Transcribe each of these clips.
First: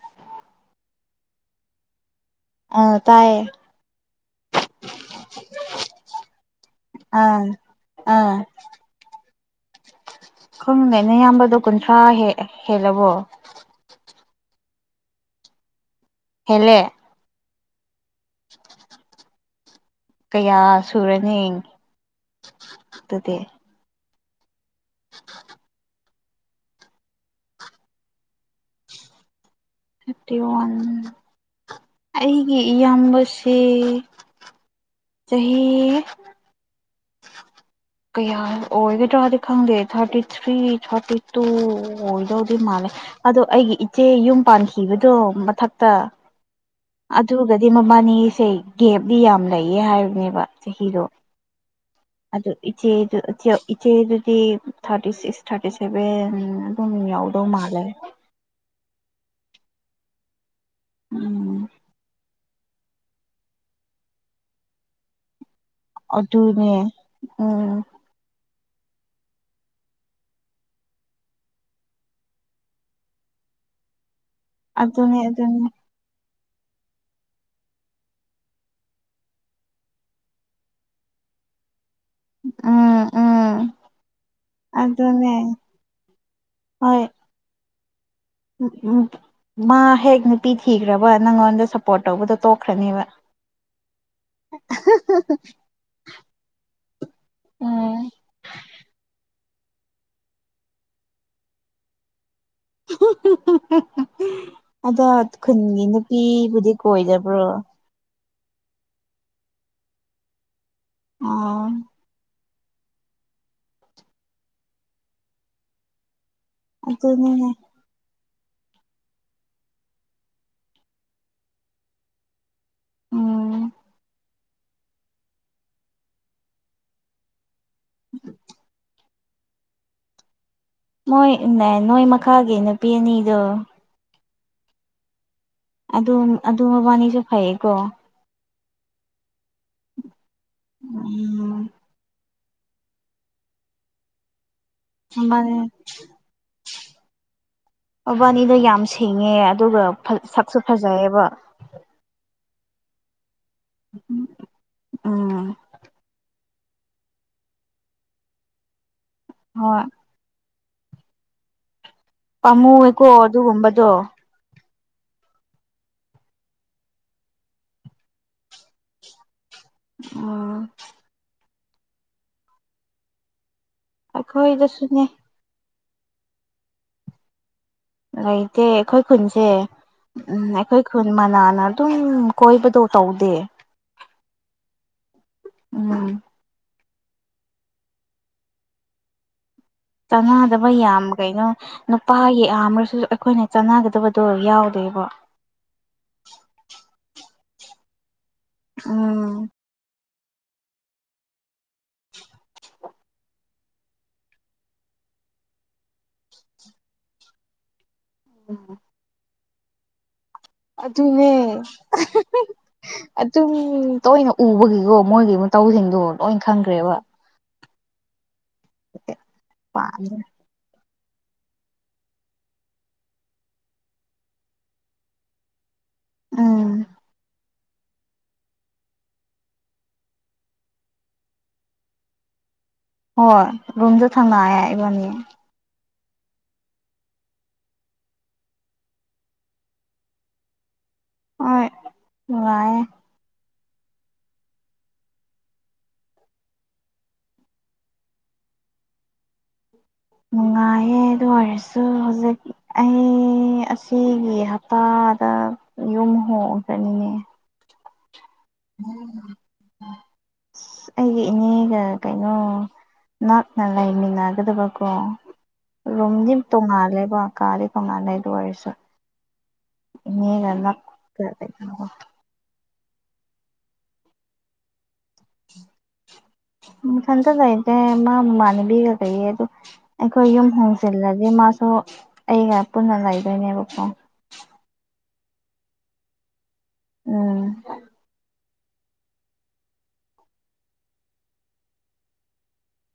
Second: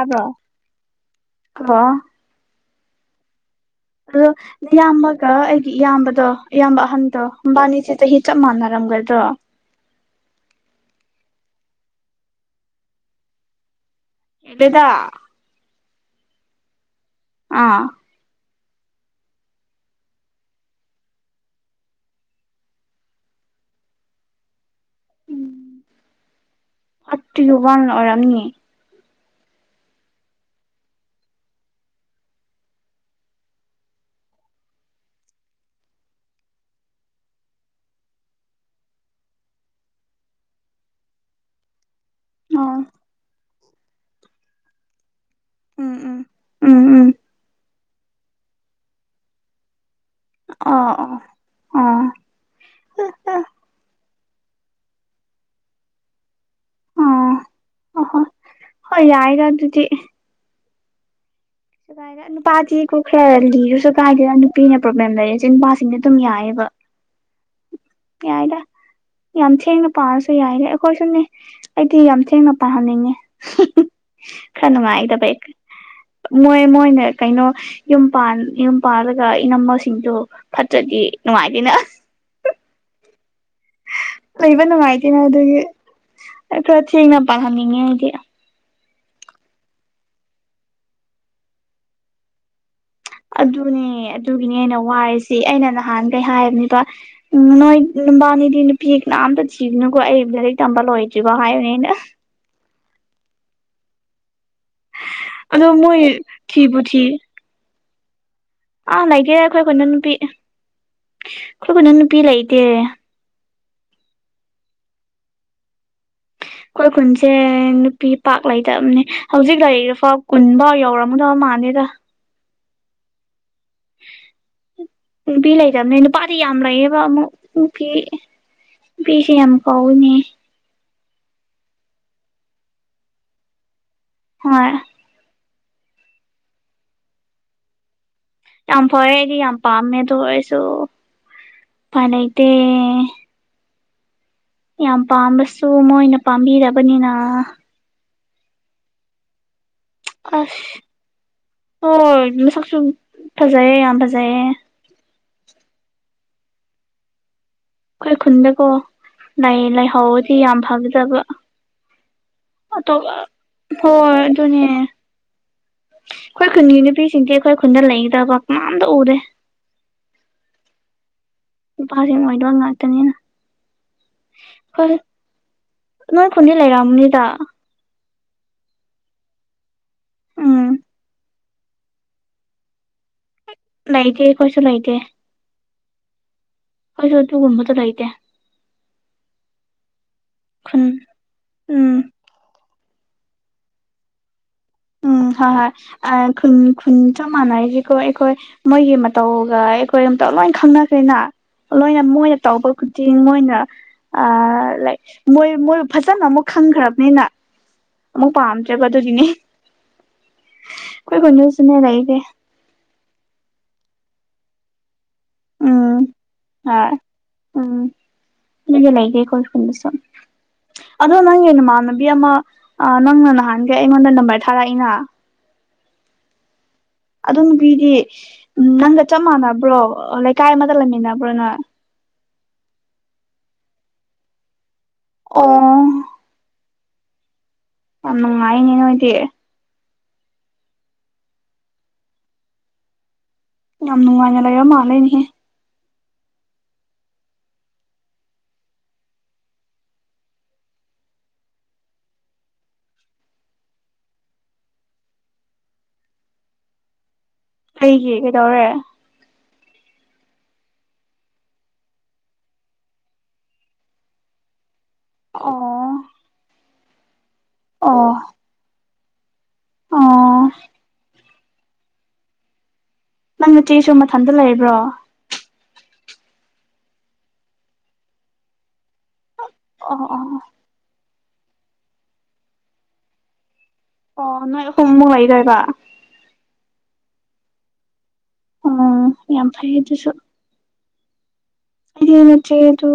ꯑꯕꯣ ꯀꯣ ꯑ ꯇꯥꯏꯌꯦ ꯑꯗꯣ ꯏꯌꯥꯝꯕꯒ ꯑꯩꯒꯤ ꯏꯌꯥꯝꯕꯗꯣ ꯏꯌꯥꯝꯕ ꯑꯍꯟꯗꯣ ꯑꯥ ꯍꯕꯥꯅꯤꯁꯦ ꯆꯍꯤ ꯑꯥ ꯆꯞ ꯃꯥꯟꯅꯔꯦ ꯑꯣꯏꯔꯝꯒꯗ꯭ꯔꯣ ꯈꯪꯗꯩꯅꯌꯥꯝꯕꯗꯣ ꯀꯨꯟꯊ꯭ꯔꯥ ꯍꯦꯜꯂꯕꯣ ꯑꯦꯗ ꯍꯦꯂꯦ ꯑꯥ [unintelligible] ꯀꯌꯥ ꯁꯨꯔꯅꯤ ꯑꯗꯨꯗꯤ ꯎꯝ ꯊꯥꯔꯇꯤ ꯋꯥꯟ ꯑꯣꯢꯔꯝꯅꯤ ꯊꯥꯔꯇꯤ ꯋꯥꯟ ꯑꯩꯒꯤ ꯏꯌꯥꯝꯕꯁꯦ ꯆꯍꯤ [unintelligible] ꯀꯌꯥ ꯑꯣꯏꯒꯗ꯭ꯔꯗꯤ ꯈꯪꯗꯦ ꯊꯥꯔꯇꯤ ꯊ꯭ꯔꯤ ꯊꯥꯔꯇꯤ ꯇꯨ ꯑꯣꯏꯗꯧꯗꯤ ꯑꯣ ꯃꯥꯜꯂꯦ ꯑꯗꯣ ꯑꯩꯒꯤ ꯏꯆꯦ ꯌꯨꯝ ꯄꯥꯟꯈꯤꯕꯗꯣ ꯃꯊꯛꯇ ꯎꯝ ꯎꯝ ꯎꯝ ꯎꯝ ꯑꯗꯨꯒꯗꯤ ꯃꯃꯕꯥꯅꯤꯁꯦ ꯒꯦꯞꯗꯤ ꯌꯥꯝ ꯂꯩꯌꯦ ꯍꯥꯏꯕꯅꯦꯕ ꯑꯣ ꯆꯍꯤꯗꯣ ꯑꯣ ꯑꯣ ꯑꯗꯨ ꯏꯆꯦ ꯏꯆꯦꯗꯨꯗꯤ ꯊꯥꯔꯇꯤ ꯁꯤꯛꯁ ꯊꯥꯔꯇꯤ ꯁꯦꯚꯦꯟ ꯀꯨꯝꯃꯤ ꯌꯥ ꯑꯣ ꯑꯗꯨꯣꯝꯂꯦ ꯑꯣꯍꯣꯏ ꯍꯣꯏ ꯌꯥꯏꯗ ꯑꯗꯨꯗꯤ ꯎꯝ ꯁꯥꯏꯗ ꯅꯨꯄꯥꯗꯤ ꯀꯣ ꯈꯔ ꯂꯤꯔꯁꯨ ꯁꯨꯒꯥꯏꯗꯨꯗ ꯅꯨꯄꯤꯅ ꯄ꯭ꯔꯣꯕ꯭ꯂꯦꯝ ꯂꯩꯔꯦꯁꯦ ꯅꯨꯄꯥꯁꯤ ꯑꯗꯨꯅꯦ ꯎꯝ ꯌꯥꯏꯗ ꯌꯥꯝ ꯊꯦꯡꯅ ꯄꯥꯔꯁꯨ ꯌꯥꯏꯗ ꯑꯩꯈꯣꯏꯁꯨꯅꯦ ꯑꯩꯗꯤ ꯌꯥꯝ ꯊꯦꯡꯅ ꯄꯥꯍꯟꯅꯤꯡꯉꯦ ꯈꯔ ꯑꯗꯨꯅꯦ ꯅꯨꯡꯉꯥꯏꯗꯕꯩ ꯑꯗꯨꯅꯦ ꯃꯣꯏ ꯃꯣꯏꯅ ꯀꯩꯅꯣ ꯌꯨꯝ ꯌꯨꯝ ꯄꯥꯟꯜꯂꯒ ꯏꯅꯝꯝꯕꯁꯤꯡꯗꯨꯣ ꯐꯠꯇ꯭ꯔꯗꯤ ꯅꯨꯡꯉꯥꯏꯇꯦꯅ ꯎꯝ ꯎꯝ ꯂꯩꯕ ꯅꯨꯡꯉꯥꯏꯇꯦꯅꯦ ꯑꯗꯨꯅꯦ ꯑꯗꯨꯒꯤ ꯑꯩ ꯈꯔ ꯊꯦꯡꯅ ꯄꯥꯜꯍꯟꯅꯤꯡꯉꯦ ꯍꯥꯏꯗꯤ ꯎ ꯃꯥ ꯍꯦꯛ ꯅꯨꯄꯤ ꯊꯤꯈ꯭ꯔꯕ ꯅꯪꯉꯣꯟꯗ ꯁꯞꯄꯣꯔꯠ ꯇꯧꯕꯗꯣ ꯇꯣꯛꯈ꯭ꯔꯅꯦꯕ ꯑꯗꯨꯅꯦ ꯑꯗꯨꯒꯤꯅꯦ ꯑꯩꯅ ꯋꯥꯔꯤꯔꯤꯁꯤ ꯑꯩꯅ ꯅꯍꯥꯟꯒꯩ ꯍꯥꯏꯕꯅꯤꯕ ꯎꯝ ꯅꯣꯏꯕꯥꯅꯤꯗꯤꯅ ꯄꯤꯛꯅꯅꯥ ꯑꯝꯇ ꯊꯤꯒꯅꯨꯀꯣ ꯑꯩ ꯂꯥꯏꯔꯤꯛ ꯇꯝꯕ ꯂꯣꯏꯗ꯭ꯔꯤꯔꯤꯕꯣ ꯍꯥꯏꯕꯅꯦ ꯑꯩꯅ ꯑꯗꯣ ꯑꯗꯣ ꯈꯨꯟꯒꯤ ꯃꯣꯏ ꯅꯨꯄꯤꯕꯨꯗꯤ ꯊꯤꯕꯨ ꯊꯤ ꯀꯣꯏꯗꯕ꯭ꯔꯣ ꯑꯥ ꯂꯩꯇꯦ ꯑꯩꯈꯣꯏ ꯈꯨꯣꯏꯅ ꯅꯨꯄꯤ ꯑꯣ ꯑꯩꯈꯣꯏ ꯈꯨꯅ ꯅꯨꯄꯤ ꯂꯩꯇꯦ ꯀꯣꯏ ꯈꯨꯟꯁꯦ ꯑꯗꯨꯅꯤꯅꯦ ꯄꯤ ꯄꯥꯛ ꯂꯩꯇꯕꯅꯦ ꯍꯧꯖꯤꯛ ꯂꯩꯔꯤꯕꯐꯥꯎ ꯀꯨꯟꯐꯥꯎ ꯌꯧꯔꯝꯃꯨꯗꯕ ꯃꯥꯜꯂꯦꯗ ꯎꯝ ꯕꯤ ꯂꯩꯗꯝꯅꯤꯩꯅ ꯄꯔ ꯌꯥꯝ ꯂꯩꯌꯦꯕ ꯑꯃ ꯎꯄꯤ ꯅꯨꯄꯤꯁꯦ ꯌꯥꯝ ꯀꯥꯎꯏꯤꯅꯦ ꯃꯣꯏ ꯅꯣꯏ ꯃꯈꯥꯒꯤ ꯅꯨꯄꯤ ꯑꯅꯤꯗꯣ ꯍꯣꯏ ꯑꯗꯨ ꯑꯗꯨ ꯃꯕꯥꯅꯤꯁꯨ ꯐꯩꯀꯣ ꯌꯥꯝ ꯐꯔꯦ ꯑꯩꯗꯤ ꯌꯥꯝ ꯄꯥꯝꯃꯦꯗꯣ ꯑꯣꯏꯁꯨ ꯎꯝ ꯐꯅꯇꯦ ꯌꯥꯝ ꯃꯕꯥꯅꯤ ꯄꯥꯝꯕꯁꯨ ꯃꯣꯏꯅ ꯄꯥꯝꯕꯤꯔꯕꯅꯤꯅ ꯕꯥꯅꯤꯗꯣ ꯌꯥꯝ ꯁꯦꯡꯉꯦ ꯑꯗꯨꯒ ꯑꯁ ꯁꯛꯁꯨ ꯐꯖꯩꯑꯕ ꯍꯣꯏ ꯃꯁꯛꯁꯨ ꯐꯖꯩꯌꯦ ꯌꯥꯝ ꯐꯖꯩꯌꯦ ꯎꯝ ꯑꯩꯈꯣꯏ ꯈꯨꯟꯗꯀꯣ ꯍꯣꯏ ꯂꯩꯥꯏꯍꯥꯎꯗꯤ ꯌꯥꯝ ꯐꯒꯗꯕ ꯄꯥꯝꯃꯨꯋꯦꯀꯣ ꯑꯣ ꯑꯗꯨꯒꯨꯝꯕꯗꯣ ꯍꯣꯏ ꯑꯗꯨ ꯑꯗꯨꯅꯤ ꯑꯩꯈꯣꯏ ꯈꯨꯟꯒꯤ ꯅꯨꯄꯤꯁꯤꯡꯗꯤ ꯑꯩꯈꯣꯏ ꯈꯨꯟꯗ ꯂꯩꯗꯕ ꯃꯅꯥꯝꯗ ꯎꯔꯦ ꯑꯣ ꯅꯨꯄꯥꯁꯤꯡ ꯑꯣꯏꯗ ꯉꯥꯛꯇꯅꯤꯅ ꯍꯣꯏ ꯈꯣꯏꯗꯁꯨꯅꯦ ꯅꯣꯏ ꯈꯨꯟꯗꯤ ꯂꯩꯔꯑꯕꯅꯤꯗ ꯂꯩꯇꯦ ꯑꯩꯈꯣꯏ ꯈꯨꯟꯁꯦ ꯎꯝ ꯑꯩꯈꯣꯏ ꯈꯨꯟ ꯃꯅꯥꯅ ꯇꯨꯝ ꯀꯣꯏꯕꯗꯣ ꯇꯧꯗꯦ ꯂꯥꯏꯇꯦꯌꯦ ꯀꯣꯏꯁꯨ ꯂꯥꯏꯇꯦ ꯎꯝ ꯍꯣꯏꯁꯨ ꯑꯗꯨ ꯒꯟꯃꯗ ꯂ ꯂꯩꯥꯏꯗꯦ ꯆꯅꯗꯕ ꯈꯨꯟ ꯌꯥꯝ ꯀꯩꯅꯣ ꯎꯝ ꯅꯨꯄꯥꯒꯤ ꯑꯔꯁꯨ ꯑꯩꯈꯣꯏꯅ ꯆꯥꯟꯅꯒꯗꯕꯗꯣ ꯌꯥꯎꯗꯦꯕ ꯎꯝ ꯍꯣꯏ ꯍꯣꯏ ꯈꯨꯟ ꯈꯨꯟ ꯆꯞ ꯃꯥꯟꯅꯔꯤꯁꯤꯀꯣ ꯑꯩꯈꯣꯏ ꯃꯣꯏꯒꯤ ꯎꯝ ꯃꯇꯧꯒ ꯇꯧ ꯂꯣꯏ ꯈꯪꯅꯈꯦꯅ ꯂꯣꯏꯅ ꯃꯣꯏꯅ ꯇꯧꯕ ꯈꯨꯗꯤꯡ ꯃꯣꯏꯅ ꯂꯥꯏꯛ ꯃꯣꯏ ꯃꯣꯏ ꯐꯖꯅ ꯑꯃꯨꯛ ꯈꯪꯈ꯭ꯔꯕꯅꯤꯅ ꯑꯃꯨ ꯄꯥꯝ ꯆꯦꯕ ꯑꯗꯨꯗꯅꯤ ꯑꯗꯨ ꯑꯗꯨꯅꯦ ꯈꯨꯟꯗꯁꯨꯅꯦ ꯂꯩꯇꯦ ꯑꯗꯨꯝ ꯇꯅ ꯎꯕꯒꯤꯀꯣ ꯃꯣꯏꯒꯤ ꯎꯝ ꯃꯇꯧꯁꯤꯡꯗꯣ ꯂꯣꯏꯅ ꯍꯣꯏ ꯈꯪꯈ꯭ꯔꯦꯕ ꯎꯝ ꯏꯒ ꯂꯩꯒꯦ ꯀꯣ ꯐꯕꯁꯣ ꯄꯥꯝꯗ꯭ꯔꯦ ꯑꯗꯣ ꯅꯪꯒꯤ ꯅꯃꯥꯟꯅꯕꯤ ꯑꯃ ꯅꯪꯅ ꯅꯍꯥꯟꯒ ꯑꯩꯉꯣꯟꯗ ꯅꯝꯕꯔ ꯊꯥꯔꯛꯏꯅ ꯎꯝ ꯑꯗꯨ ꯅꯨꯄꯤꯗꯤ ꯅꯪꯒ ꯆꯞ ꯃꯥꯟꯅꯕ꯭ꯔꯣ ꯂꯩꯀꯥꯏ ꯑꯃꯒ ꯂꯩꯃꯤꯟꯅꯕ꯭ꯔꯣꯅ ꯍꯣꯏ ꯔꯨꯝꯗ ꯊꯪꯅꯑꯏꯕꯅꯤ ꯑꯣ ꯌꯥꯝ ꯅꯨꯡꯉꯥꯏꯅꯦ ꯅꯣꯏꯗꯤ ꯍ ꯅꯨꯡꯑꯦ ꯌꯥꯝ ꯅꯨꯡꯉꯥꯏꯅ ꯂꯩꯔ ꯃꯥꯜꯂꯅꯤꯍꯦ ꯅꯨꯡꯉꯥꯏꯌꯦ ꯑꯗꯨ ꯑꯣꯏꯔꯁꯨ ꯍꯧꯖꯤꯛ ꯑꯩ ꯑꯁꯤꯒꯤ ꯍꯞꯇꯥꯗ ꯌꯨꯝ ꯍꯣꯡ ꯆꯅꯤꯡꯉꯦ ꯑꯩꯒꯤ ꯀꯩꯗꯧꯔꯦ ꯑꯁ ꯑꯩꯒ ꯏꯅꯦꯒ ꯀꯩꯅꯣ ꯅꯛꯅ ꯂꯩꯃꯤꯟꯅꯒꯗꯕ ꯀ ꯑꯣ ꯔꯨꯝꯗꯤ ꯇꯣꯡꯉꯥꯜꯂꯦꯕꯣ ꯀꯥꯗꯤ ꯑꯣ ꯇꯣꯡꯉꯥꯜꯂꯦ ꯑꯗꯨ ꯑꯣꯏꯔꯁꯨ ꯃꯤ ꯑꯣ ꯀꯅꯥ ꯀꯗ ꯅꯪꯅ ꯆꯦꯁꯨ ꯃꯊꯟꯇ ꯂꯩꯕ꯭ꯔꯣ ꯊꯟꯗ ꯆꯥꯏꯗꯦ ꯃꯥ ꯃꯥꯅꯤꯕꯤꯒ ꯀꯩ ꯑꯗꯨ ꯑꯣ ꯑꯩꯈꯣꯏ ꯑꯣ ꯌꯨꯝ ꯍꯣꯡꯖꯤꯜꯂꯗꯤ ꯃꯥꯁꯨ ꯑꯩꯒ ꯄꯨꯟꯅ ꯂꯩꯗꯣꯏꯅꯦꯕꯀꯣ ꯑꯣ ꯅꯣꯏ ꯍꯣꯨꯝꯕꯨꯨ ꯂ ꯇꯔꯕ ꯎꯝ ꯑꯣ ꯌꯥꯝ ꯐꯩ ꯑꯗꯨꯁꯨ ꯑꯗꯨ ꯅꯠꯇꯦ ꯑꯗꯨ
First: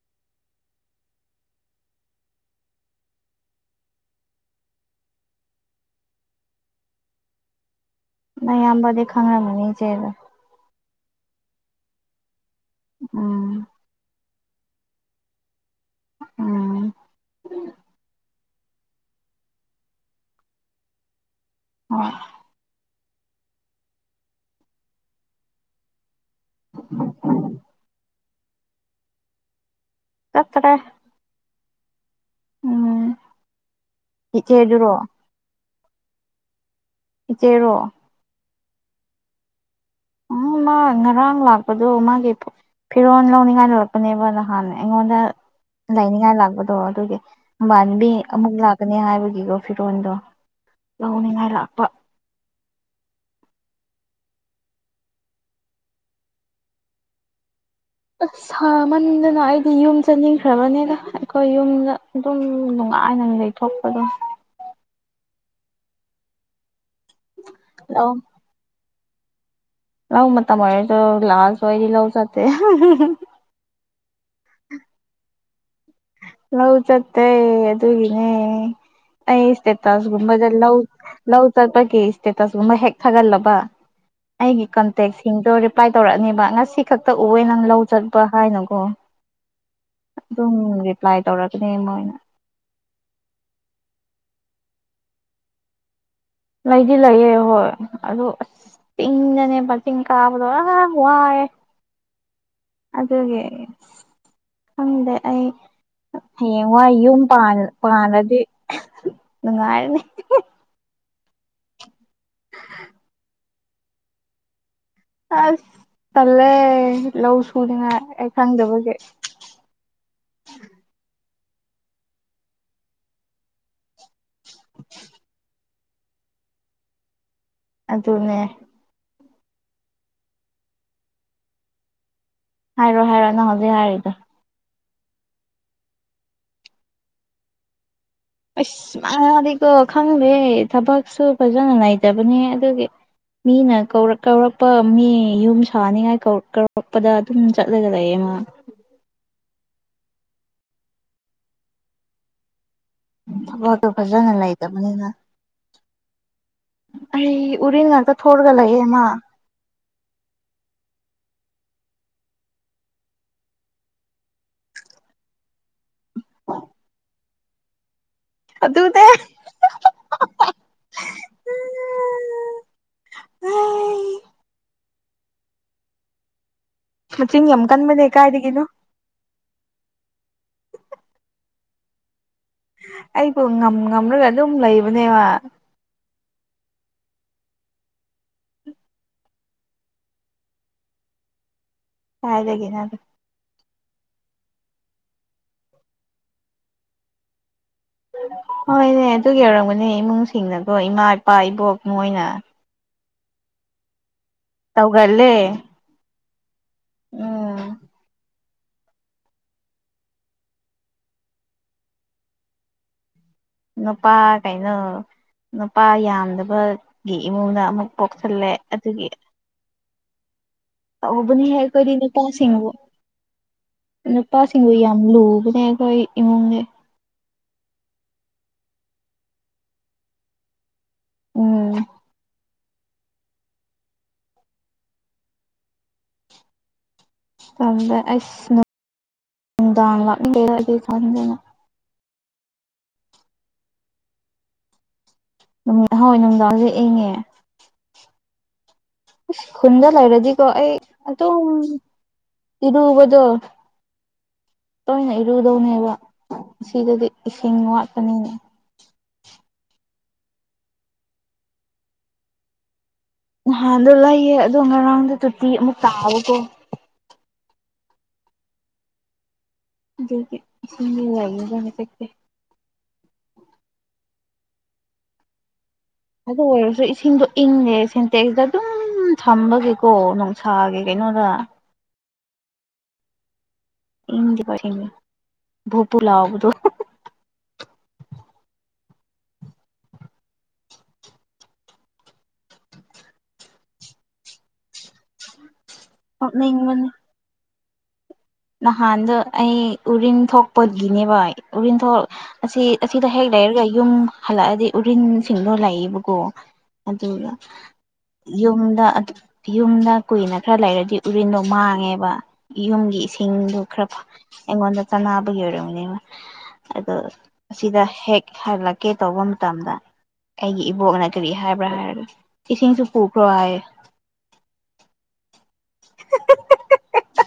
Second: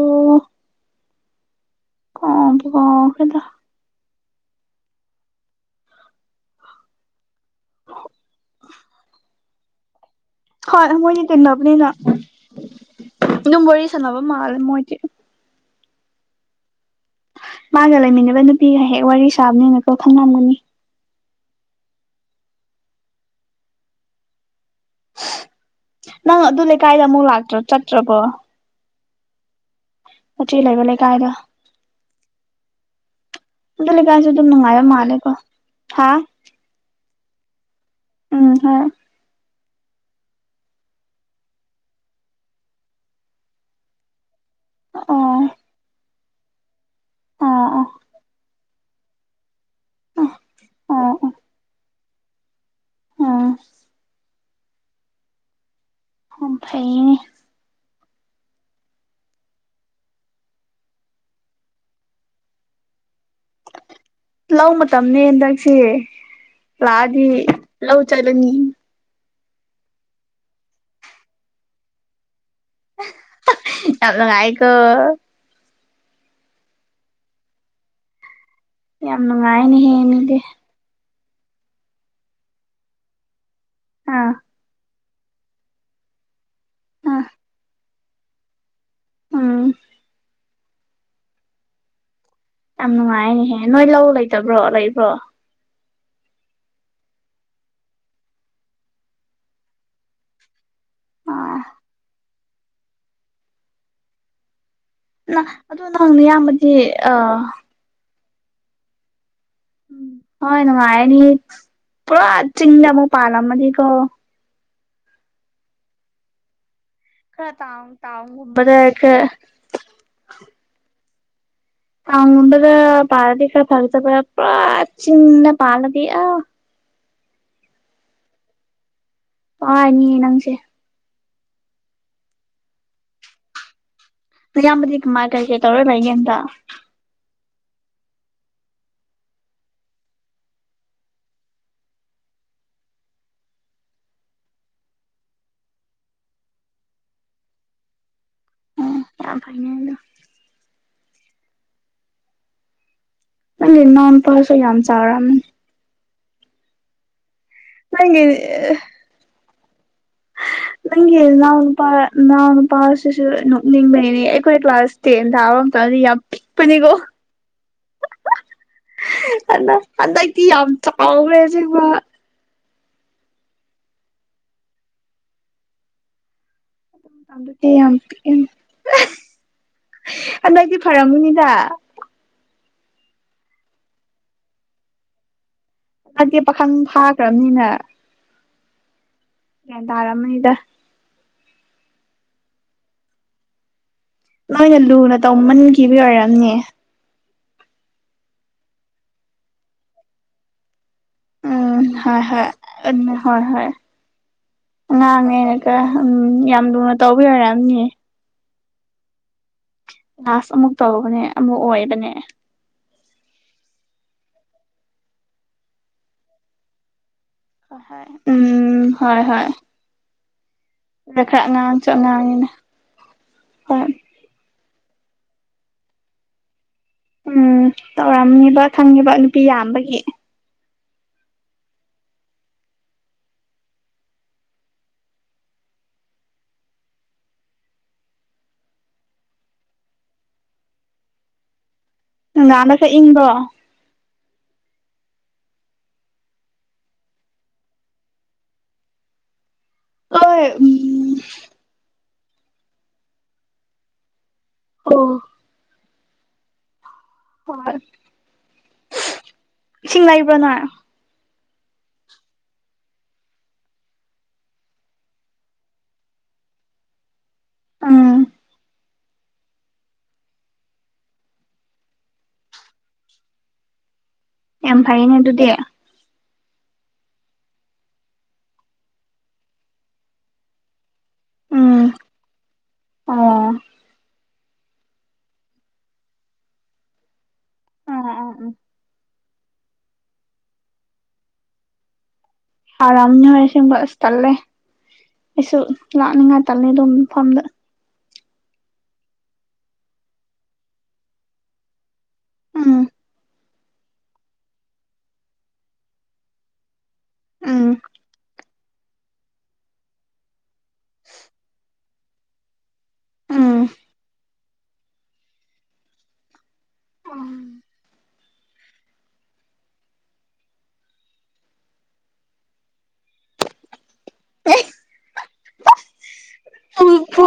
ꯀ ꯀꯣ ꯀꯗ ꯅ ꯑꯝꯕꯗꯤ ꯈꯪꯔꯝꯕꯅꯤꯆꯦꯗ ꯍꯣꯏ ꯃꯣꯏꯗꯤ ꯇꯤꯟꯅꯕꯅꯤꯅ ꯑꯗꯨꯝ ꯎꯝ ꯋꯥꯔꯤ ꯁꯥꯟꯅꯕ ꯃꯥꯜꯂꯦ ꯃꯣꯏꯗꯤ ꯎꯝ ꯃꯥꯒ ꯂꯩꯃꯤꯟꯅꯕ ꯅꯨꯄꯤꯒ ꯍꯦꯛ ꯋꯥꯔꯤ ꯁꯥꯕꯅꯦꯅꯀꯣ ꯈꯪꯂꯝꯒꯅꯤ ꯍꯣꯏ ꯅꯪ ꯑꯗꯨ ꯂꯩꯀꯥꯏꯗ ꯑꯃꯨꯛ ꯂꯥꯛꯇ꯭ꯔ ꯆꯠꯇ꯭ꯔꯕꯣ ꯃꯆꯦ ꯆꯠꯇ꯭ꯔꯦ ꯂꯩꯕ ꯂꯩꯀꯥꯏꯗ ꯎꯝ ꯂ ꯀꯁꯨꯦ ꯇꯨ ꯃꯪꯉꯥꯑꯣ ꯏꯆꯦꯗꯨꯔꯣ ꯃꯥꯂꯦꯀꯣ ꯍꯥ ꯏꯆꯦꯔꯣ ꯎꯝ ꯍ ꯎ ꯃꯥ ꯉꯔꯥꯡ ꯂꯥꯛꯄꯗꯨꯣ ꯃꯥꯒꯤ ꯐꯤꯔꯣꯜ ꯂꯧꯅꯤꯡꯉꯥꯏꯗꯨ ꯂꯄꯅꯦꯕ ꯅꯍꯥꯟ ꯑꯩꯉꯣꯟꯗ ꯑꯣ ꯂꯥꯏꯅꯤꯡꯉꯥꯏ ꯂꯥꯛꯄꯗꯣ ꯑꯣ ꯑꯣ ꯑꯗꯨꯒꯤꯕꯥꯥꯟꯕꯤ ꯑꯃꯨꯛ ꯂ ꯀꯅꯤ ꯍꯥꯏꯕꯒꯤꯒꯣ ꯐꯤꯔꯣꯟꯜꯗꯣ ꯑꯣ ꯑꯣ ꯂꯧꯅꯤꯡꯉꯥꯏ ꯂꯥꯛꯄ ꯎꯝ ꯑꯝꯐꯩ ꯑꯁ ꯁꯥꯃꯟꯗꯅ ꯑꯩꯗꯤ ꯌꯨꯝ ꯆꯠꯅꯤꯡꯈ꯭ꯔꯕꯅꯤꯗ ꯑꯩꯈꯣꯏ ꯌꯨꯝꯗ ꯑꯗꯨꯝ ꯅꯨꯡꯉꯥꯏꯅ ꯂꯩꯊꯣꯛꯄꯗꯣ ꯂꯧ ꯃꯇꯝꯅꯤꯅꯦ ꯍꯟꯗꯛꯁꯦ ꯂꯥꯛꯑꯗꯤ ꯂꯧ ꯆꯠꯂꯅꯤ ꯂꯥꯎ ꯃ ꯇꯔꯁꯨ ꯂꯥꯥꯁ ꯋꯥꯏꯗꯤ ꯂꯥꯎ ꯆ [unintelligible] ꯂꯧ ꯆꯠꯇꯦ ꯑꯗꯨꯒꯤꯅꯦ ꯌꯥꯝ ꯑꯩ ꯏꯁꯦ ꯅꯨꯡꯉꯥꯏꯅꯦꯍꯦ ꯃꯤꯗꯤ ꯇꯥꯁꯒꯨꯝꯕꯗ ꯂ ꯂꯧ ꯆꯠꯄꯒꯤ ꯏꯁꯇꯦꯇꯁꯒꯨꯝꯕ ꯍꯦꯛ ꯊꯥꯒꯠꯂꯕ ꯑꯥ ꯑꯩꯒꯤ ꯀ ꯇꯦꯛꯁꯤꯡꯗꯣ ꯔꯤꯄ꯭ꯂꯥꯏ ꯇꯧꯔꯛꯑꯅꯦꯕ ꯉꯁꯤ ꯈꯛꯇ ꯑꯥ ꯎꯋꯦ ꯅꯪ ꯂꯧ ꯆꯠꯄ ꯍꯥꯏꯅꯀꯣ ꯎꯝ ꯑꯗꯨꯝ ꯔꯤꯄ꯭ꯂꯥꯏ ꯇꯧꯔꯛꯒꯅꯦ ꯃꯣꯏꯅ ꯌꯥꯝ ꯅꯨꯡꯉꯥꯏꯅꯦꯍꯦ ꯅꯣꯏ ꯂꯧ ꯂꯩꯇꯕ꯭ꯔꯣ ꯂꯩꯕ꯭ꯔꯣ ꯂꯩꯗꯤ ꯂꯩꯌꯦ ꯍꯣꯏ ꯑꯗꯨ ꯑꯁ ꯆꯤꯡꯗꯅꯦ ꯃꯆꯤꯡ ꯀꯥꯕꯗꯣ ꯑ ꯋꯥꯌꯦ ꯑꯥ ꯑꯗꯨꯒꯤ ꯈꯪꯗꯦ ꯑꯩ ꯅꯪ ꯑꯗꯨ ꯅꯪ ꯍꯌꯦꯡ ꯅꯌꯥꯝꯕꯗꯤ ꯋꯥꯏ ꯌꯨꯝ ꯑꯥ ꯄꯥꯜ ꯄꯥꯅꯗꯤ ꯉꯥꯔꯅꯤ ꯍꯅꯅꯨꯡꯉꯥꯏꯅꯤ ꯄꯨꯔꯥ ꯆꯤꯡꯗ ꯑꯃ ꯄꯥ ꯂꯝ ꯃꯥꯗꯤꯀꯣ ꯑꯁ ꯆꯜꯂꯦ ꯂꯧ ꯈꯔ ꯁꯨꯗꯅ ꯇꯥꯎꯟ ꯑꯩ ꯇꯥꯎꯟꯒꯨꯝꯕꯗ ꯈꯪꯗꯕꯒꯤ ꯈꯔ ꯑ ꯎꯗꯗ ꯄꯔꯗꯤ ꯈꯔ ꯐꯔꯗꯕ꯭ꯔ ꯄ꯭ꯔꯥ ꯆꯤꯅ ꯄꯥꯔꯗꯤꯌꯥ ꯑꯗꯨꯅꯦ ꯑꯅꯤꯌꯦ ꯅꯪꯁꯦ ꯍꯥꯏꯔꯣ ꯍꯥꯏꯔꯣ ꯅꯪ ꯍꯧꯖꯤꯛ ꯍꯥꯏꯔꯤꯗꯣ ꯃꯌꯥꯝꯕꯗꯤ ꯀꯃꯥꯏ ꯀꯁꯦ ꯇꯧꯔ ꯂꯩꯒꯗ ꯑꯁ ꯃꯥꯗꯤꯀꯣ ꯈꯪꯗꯦ ꯊꯕꯛꯁꯨ ꯐꯖꯅ ꯂꯩꯗꯕꯅꯦ ꯑꯗꯨꯒꯤ ꯃꯤꯅ ꯀꯧꯔꯛ ꯀꯧꯔꯛꯄ ꯃꯤ ꯌꯨꯝ ꯁꯥꯅꯤꯉꯥꯏ ꯀꯧꯔꯛꯄꯗ ꯑꯗꯨꯝ ꯆꯠꯂꯒ ꯂꯩꯌꯦꯃ ꯎꯝ ꯌꯥꯝ ꯐꯩꯅꯦ ꯑꯗꫭ ꯑ ꯊꯕꯛꯇꯣ ꯅꯝ ꯐꯖꯅ ꯄꯔꯁꯨ ꯌꯥꯝ ꯂꯩꯇꯕꯅꯤꯅ ꯆꯥꯔꯔ ꯑꯩ ꯎꯔꯤꯟ ꯉꯥꯛꯒ ꯅꯪꯒꯤ ꯊꯣꯔꯒ ꯂꯩꯌꯦꯃꯥ ꯅꯪꯒꯤ ꯏꯅꯥꯎꯅꯄꯥ ꯏꯅꯥꯎ ꯅꯨꯄꯥꯁꯤꯁꯨ ꯅꯣꯛꯅꯤꯡꯕꯩꯅꯦ ꯑꯩꯈꯣꯏ ꯀ꯭ꯂꯥꯁ ꯇꯦꯟ ꯊꯥꯕ ꯃꯇꯝꯗꯗꯤ ꯌꯥꯝ ꯄꯤꯛꯄꯅꯤꯒꯣ ꯑꯗꯨꯗꯦ ꯍꯟꯗ ꯍꯟꯗꯛꯇꯤ ꯌꯥꯝ ꯆꯥꯎꯈ꯭ꯔꯦ ꯁꯤꯕ ꯃꯆꯤꯟ ꯑꯗꯨꯗꯤ ꯌꯥꯝ ꯀꯟꯕꯅꯦ ꯄꯤ ꯀꯥꯏꯗꯒꯤꯅꯣ ꯑꯗꯨ ꯑꯩꯗꯤ ꯐꯔꯝꯃꯨꯅꯤꯗ ꯑꯩꯕꯨ ꯉꯝ ꯉꯝꯂꯒ ꯑꯗꯨꯝ ꯂꯩꯕꯅꯦꯕ ꯑꯗꯨꯗꯤ ꯄꯥꯈꯪ ꯐꯥꯈ꯭ꯔꯕꯅꯤꯅ ꯒ꯭ꯌꯥꯟ ꯇꯥꯔꯥ ꯃꯅꯤꯗ ꯍꯥꯏꯗꯒꯤ ꯅꯣ ꯅꯣꯏꯅ ꯂꯨꯅ ꯇꯧꯃꯟꯈꯤꯕ ꯑꯣꯏꯔꯝꯅꯦ ꯍꯣꯏꯅꯦ ꯑꯗꯨ ꯌꯧꯔꯝꯒꯅꯦ ꯏꯃꯨꯡꯁꯤꯡꯅꯗꯣ ꯏꯃꯥ ꯏꯄꯥ ꯏ ꯎ ꯍ ꯍꯣꯏ ꯍꯣꯏ ꯍꯣꯏ ꯑ ꯇꯧꯒꯜꯂꯦ ꯑꯦꯀ ꯎꯝ ꯌꯥꯝ ꯂꯨꯅ ꯎꯝ ꯇꯧꯕꯤꯔꯔꯛꯑꯝꯅꯦ ꯀ꯭ꯂꯥꯁ ꯑꯃꯨꯛ ꯇꯧꯕꯅꯦ ꯑꯃꯨꯛ ꯑꯣꯏꯗꯅꯦ ꯅꯨꯄꯥ ꯀꯩꯅꯣ ꯅꯨꯄꯥ ꯌꯥꯝꯗꯕ ꯒꯤ ꯏꯃꯨꯡꯗ ꯍꯣꯏ ꯑꯃꯨꯛ ꯍꯣꯏ ꯄꯣꯛꯁꯜꯂꯦ ꯎꯝ ꯑꯗꯨꯒꯤ ꯍꯣꯏ ꯍꯣꯏ ꯑꯗ ꯈꯔ ꯑꯣꯕꯨꯅꯤ ꯍꯦ ꯑꯉꯥꯡꯁꯨ ꯀꯗꯤ ꯅꯄꯥꯥꯏ ꯑꯉꯥꯡꯅꯤꯅ ꯁꯤꯉꯕ ꯍꯣꯏ ꯅꯨꯄꯥꯁꯤꯡꯕꯨ ꯌꯥꯝ ꯂꯨꯕꯅꯦ ꯑꯩꯈꯣꯏ ꯏꯃꯨꯡꯒꯤ ꯎꯝ ꯇꯧꯔꯝꯃꯦꯕ ꯈꯪꯉꯦꯕ ꯅꯨꯄꯤ ꯌꯥꯝꯕꯒꯤ ꯎꯝ ꯃꯇꯝꯗ ꯑꯁ ꯅꯨꯡꯗꯥꯡ ꯂꯥꯛꯅꯤꯡꯕꯩꯗꯗꯤ ꯆꯟꯗꯅ ꯉꯥꯟꯅ ꯁꯦ ꯏꯪꯕꯣ ꯍꯣꯏ ꯅꯨꯡꯗꯥꯡꯁꯦ ꯏꯡꯉꯦ ꯑꯁ ꯈꯨꯟꯗ ꯍꯣꯏ ꯂꯩꯔꯗꯤꯀꯣ ꯑꯩ ꯎꯝ ꯑꯗꯨꯝ ꯏꯔꯨꯕꯗꯣ ꯑꯣ ꯇꯣꯏꯅ ꯍꯣꯏ ꯏꯔꯨꯗꯧꯅꯦꯕ ꯁꯤꯗꯗꯤ ꯏꯁꯤꯡ ꯋꯥꯠꯀꯅꯤꯅꯦ ꯁꯤꯡ ꯂꯩꯥꯏꯕ꯭ꯔꯣꯅ ꯅꯍꯥꯟꯗꯣ ꯂꯩꯌꯦ ꯑꯗꯣ ꯉꯔꯥꯡꯗ ꯇꯨꯇꯤ ꯑꯃꯨꯛ ꯇꯥꯕꯀꯣ ꯎꯝ ꯂꯅꯤꯦ ꯌꯥꯝ ꯐꯩꯌꯦꯅꯦ ꯑꯗꯨꯗꯤ ꯑꯗꯨ ꯑꯣꯏꯔꯁꯨ ꯏꯁꯤꯡꯗꯣ ꯏꯪꯉꯦ ꯁꯦꯟꯇꯦꯛꯁꯤꯗ ꯑꯗꯨꯝ ꯎ ꯊꯝꯕꯒꯤꯦꯀꯣ ꯅꯨꯡꯁꯥꯒꯤ ꯀꯩꯅꯣꯗ ꯎꯝ ꯑꯣ ꯍꯗꯤ ꯄꯔꯅꯤ ꯚꯄꯨꯂꯕ꯭ꯔ ꯑ ꯑ ꯎꯝ ꯍꯥꯔꯝꯅꯤ ꯍꯣꯏ ꯁꯤꯁꯤꯡꯕ ꯑꯁ ꯇꯜꯂꯦ ꯑꯩꯁꯨ ꯂꯥꯛꯅꯤꯡꯉꯥꯏ ꯇꯜꯂ ꯑꯗꯨꯝ ꯃꯐꯝꯗ ꯅꯍꯥꯟꯗ ꯑꯩ ꯎꯔꯤꯟ ꯊꯣꯛꯄꯒꯤꯅꯦꯚꯥꯏ ꯎꯔꯤꯟ ꯊꯣꯛ ꯑꯁꯤ ꯎꯝ ꯑꯁꯤꯗ ꯍꯦꯛ ꯂꯩꯔꯒ ꯌꯨꯝ ꯍꯜꯂꯛꯑꯗꯤ ꯎꯔꯤꯟꯁꯤꯡꯗꯣ ꯂꯥꯛꯏꯕꯀꯣ ꯑꯗꯨꯒ ꯎꯝ ꯌꯨꯝꯗ ꯌꯨꯝꯗ ꯀꯨꯏꯅ ꯈꯔ ꯂꯩꯔꯗꯤ ꯎꯔꯤꯟꯗꯣ ꯃꯥꯡꯉꯦꯕ ꯌꯨꯝꯒꯤ ꯏꯁꯤꯡꯗꯣ ꯎꯝ ꯈꯔ ꯑꯦꯡꯣꯗ ꯆꯅꯥꯕꯨꯨꯏꯔ ꯍꯅꯦꯃ ꯑꯣ ꯑꯁꯤꯗ ꯍꯦꯛ ꯍꯂꯛꯀꯦ ꯇꯧꯕ ꯃꯇꯝꯗ ꯑꯩꯒꯤ ꯏꯕꯣꯛꯅ ꯀꯔꯤ ꯍꯥꯏꯕ꯭ꯔꯥ ꯍꯥꯏꯔꯒ ꯏꯁꯤꯡꯁꯨ ꯄꯨꯈ꯭ꯔꯣ ꯍꯥꯏꯌꯦ ꯎ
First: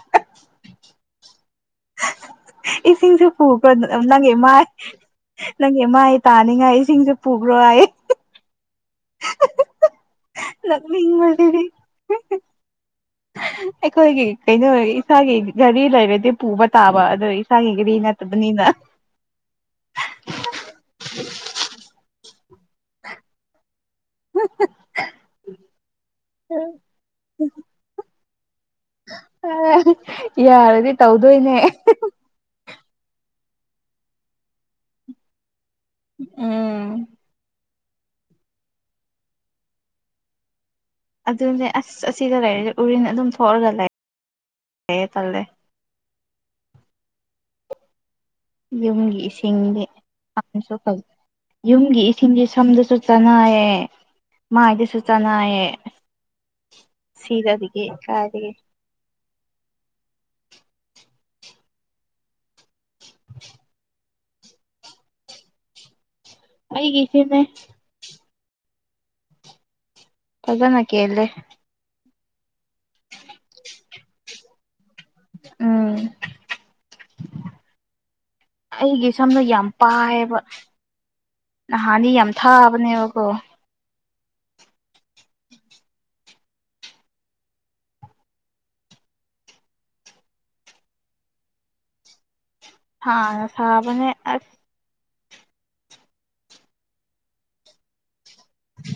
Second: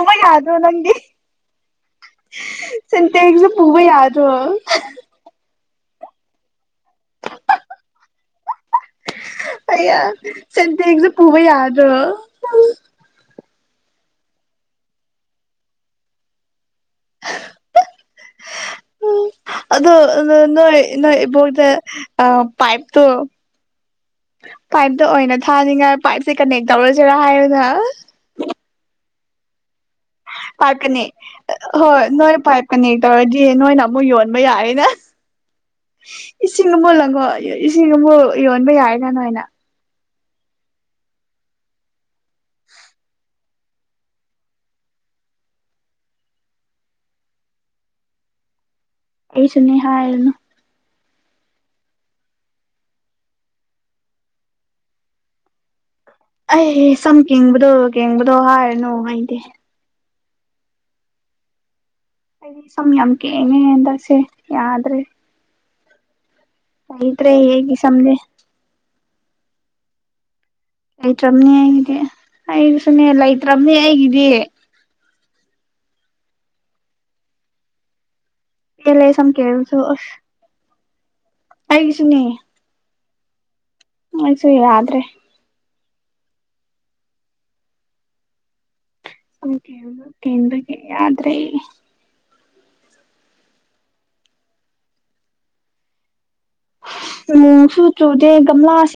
ꯣꯏ ꯌꯥꯗ꯭ꯔꯣ ꯅꯪꯗꯤ ꯏꯁꯤꯡꯁꯨ ꯁꯦꯟꯇꯦꯛꯁꯨ ꯄꯨꯕ꯭ꯔ ꯄꯨꯕ ꯌꯥꯗ꯭ꯔꯣ ꯅꯪꯦ ꯃꯥꯥꯏ ꯅꯪꯒꯤꯃꯥꯏ ꯇꯥꯅꯤꯉꯥꯏ ꯏꯁꯤꯡꯁꯦ ꯄꯨꯈ꯭ꯔꯣ ꯑꯩ ꯑ ꯁꯇꯁ ꯄꯨꯕ ꯅꯣꯛꯅꯤꯡꯕꯁꯤꯗꯤ ꯌꯥꯗꯣ ꯑꯩꯈꯣꯏꯒꯤ ꯀꯩꯅꯣ ꯏꯁꯥꯒꯤ ꯘꯔꯤ ꯂꯩꯔꯗꯤ ꯄꯨꯕ ꯇꯥꯕ ꯑꯗꯣ ꯏꯁꯥꯒꯤ ꯒꯥꯔꯤ ꯅꯠꯇꯦ ꯕꯅꯤꯅ ꯑꯗꯣ ꯅꯣꯏ ꯅꯣꯏ ꯏꯕꯣꯛꯗ ꯑ ꯄꯥꯏꯞꯇꯣ ꯎꯝ ꯄꯥꯏꯞꯇ ꯑꯣꯏꯅ ꯊꯥꯅꯤꯡꯉꯥꯏ ꯄꯥꯏꯞꯁꯦ ꯀꯅꯦꯛ ꯇꯧꯔꯁꯤꯔꯥ ꯍꯥꯏꯔꯅ ꯑ ꯄꯥꯛꯀꯅꯦ ꯍꯣꯏ ꯅꯣꯏ ꯄꯥꯏ ꯀꯅꯦꯛ ꯇꯧꯔꯗꯤ ꯅꯣꯏꯅ ꯑꯃꯨꯛ ꯌꯣꯟꯕ ꯌꯥꯔꯦꯅ ꯏꯁꯤꯡ ꯎꯝ ꯑꯃꯨꯨ ꯂꯪꯉꯣ ꯏꯁꯤꯡꯒꯨꯝꯨ ꯌꯣꯟꯕ ꯌꯥꯏ ꯀꯅꯣ ꯍꯥꯏꯅ ꯑꯗꯨꯅꯦ ꯑꯁ ꯑꯁꯤꯗ ꯂꯩꯔꯁꯦ ꯎꯔꯤꯅ ꯑꯗꯨꯝ ꯊꯣꯛꯑꯒ ꯂꯩ ꯂꯩꯌꯦ ꯇꯜꯂꯦ ꯌꯨꯝꯒꯤ ꯑꯩꯁꯨꯅꯦ ꯏꯁꯤꯡꯗꯤꯦ ꯍꯥꯏꯔꯅꯨ ꯌꯨꯝꯒꯤ ꯏꯁꯤꯡꯁ ꯁꯝꯗꯁꯨ ꯆꯅꯩꯌꯦ ꯃꯥꯥꯏꯗꯤ ꯁꯨꯆꯅꯥꯑꯌꯦ ꯑꯩ ꯁꯝ ꯀꯡꯕꯗꯣ ꯀꯦꯡꯕꯗꯣ ꯀꯥꯏꯗꯒꯤ ꯍꯥꯏꯔꯅꯨ ꯑꯩꯗꯤ ꯑꯩꯗꯤ ꯁꯝ ꯌꯥꯝ ꯀꯦꯡꯉꯦ ꯍꯗꯁꯦ ꯌꯥꯗ꯭ꯔꯦ ꯑꯩꯗ꯭ꯔꯦ ꯑꯩꯒꯤꯁꯤꯅꯦ ꯍꯦꯒꯤ ꯁꯝꯗꯦ ꯇꯖꯥꯅꯦ ꯂꯩꯇ꯭ꯔꯕꯅꯦ ꯑꯩꯒꯤꯗꯤ ꯑꯩꯒꯤꯁꯨꯅꯦ ꯂꯩꯇ꯭ꯔꯕꯅꯦ ꯑꯩꯒꯤꯗꯤ [unintelligible] ꯄꯦꯜꯂꯦ ꯑꯩꯒꯤ ꯁꯝ ꯁꯝꯅ ꯌꯥꯝ ꯀꯦꯕꯁꯨ ꯑꯁ ꯄꯥꯏꯌꯦꯕ ꯅꯍꯥꯟꯗꯤ ꯑꯩꯒꯤꯁꯨꯅꯦ ꯌꯥꯝ ꯊꯥꯕꯅꯦꯕꯀꯣ ꯎꯁꯨꯨꯔꯥ꯭ꯔꯦ ꯎ ꯀꯦ ꯀꯦꯟꯦꯟꯗꯒꯤ ꯌꯥ꯭ꯔꯦ ꯍꯥ ꯁꯥꯕꯅꯦ ꯃꯨ ꯁꯨ ꯆꯨ ꯀꯃꯂ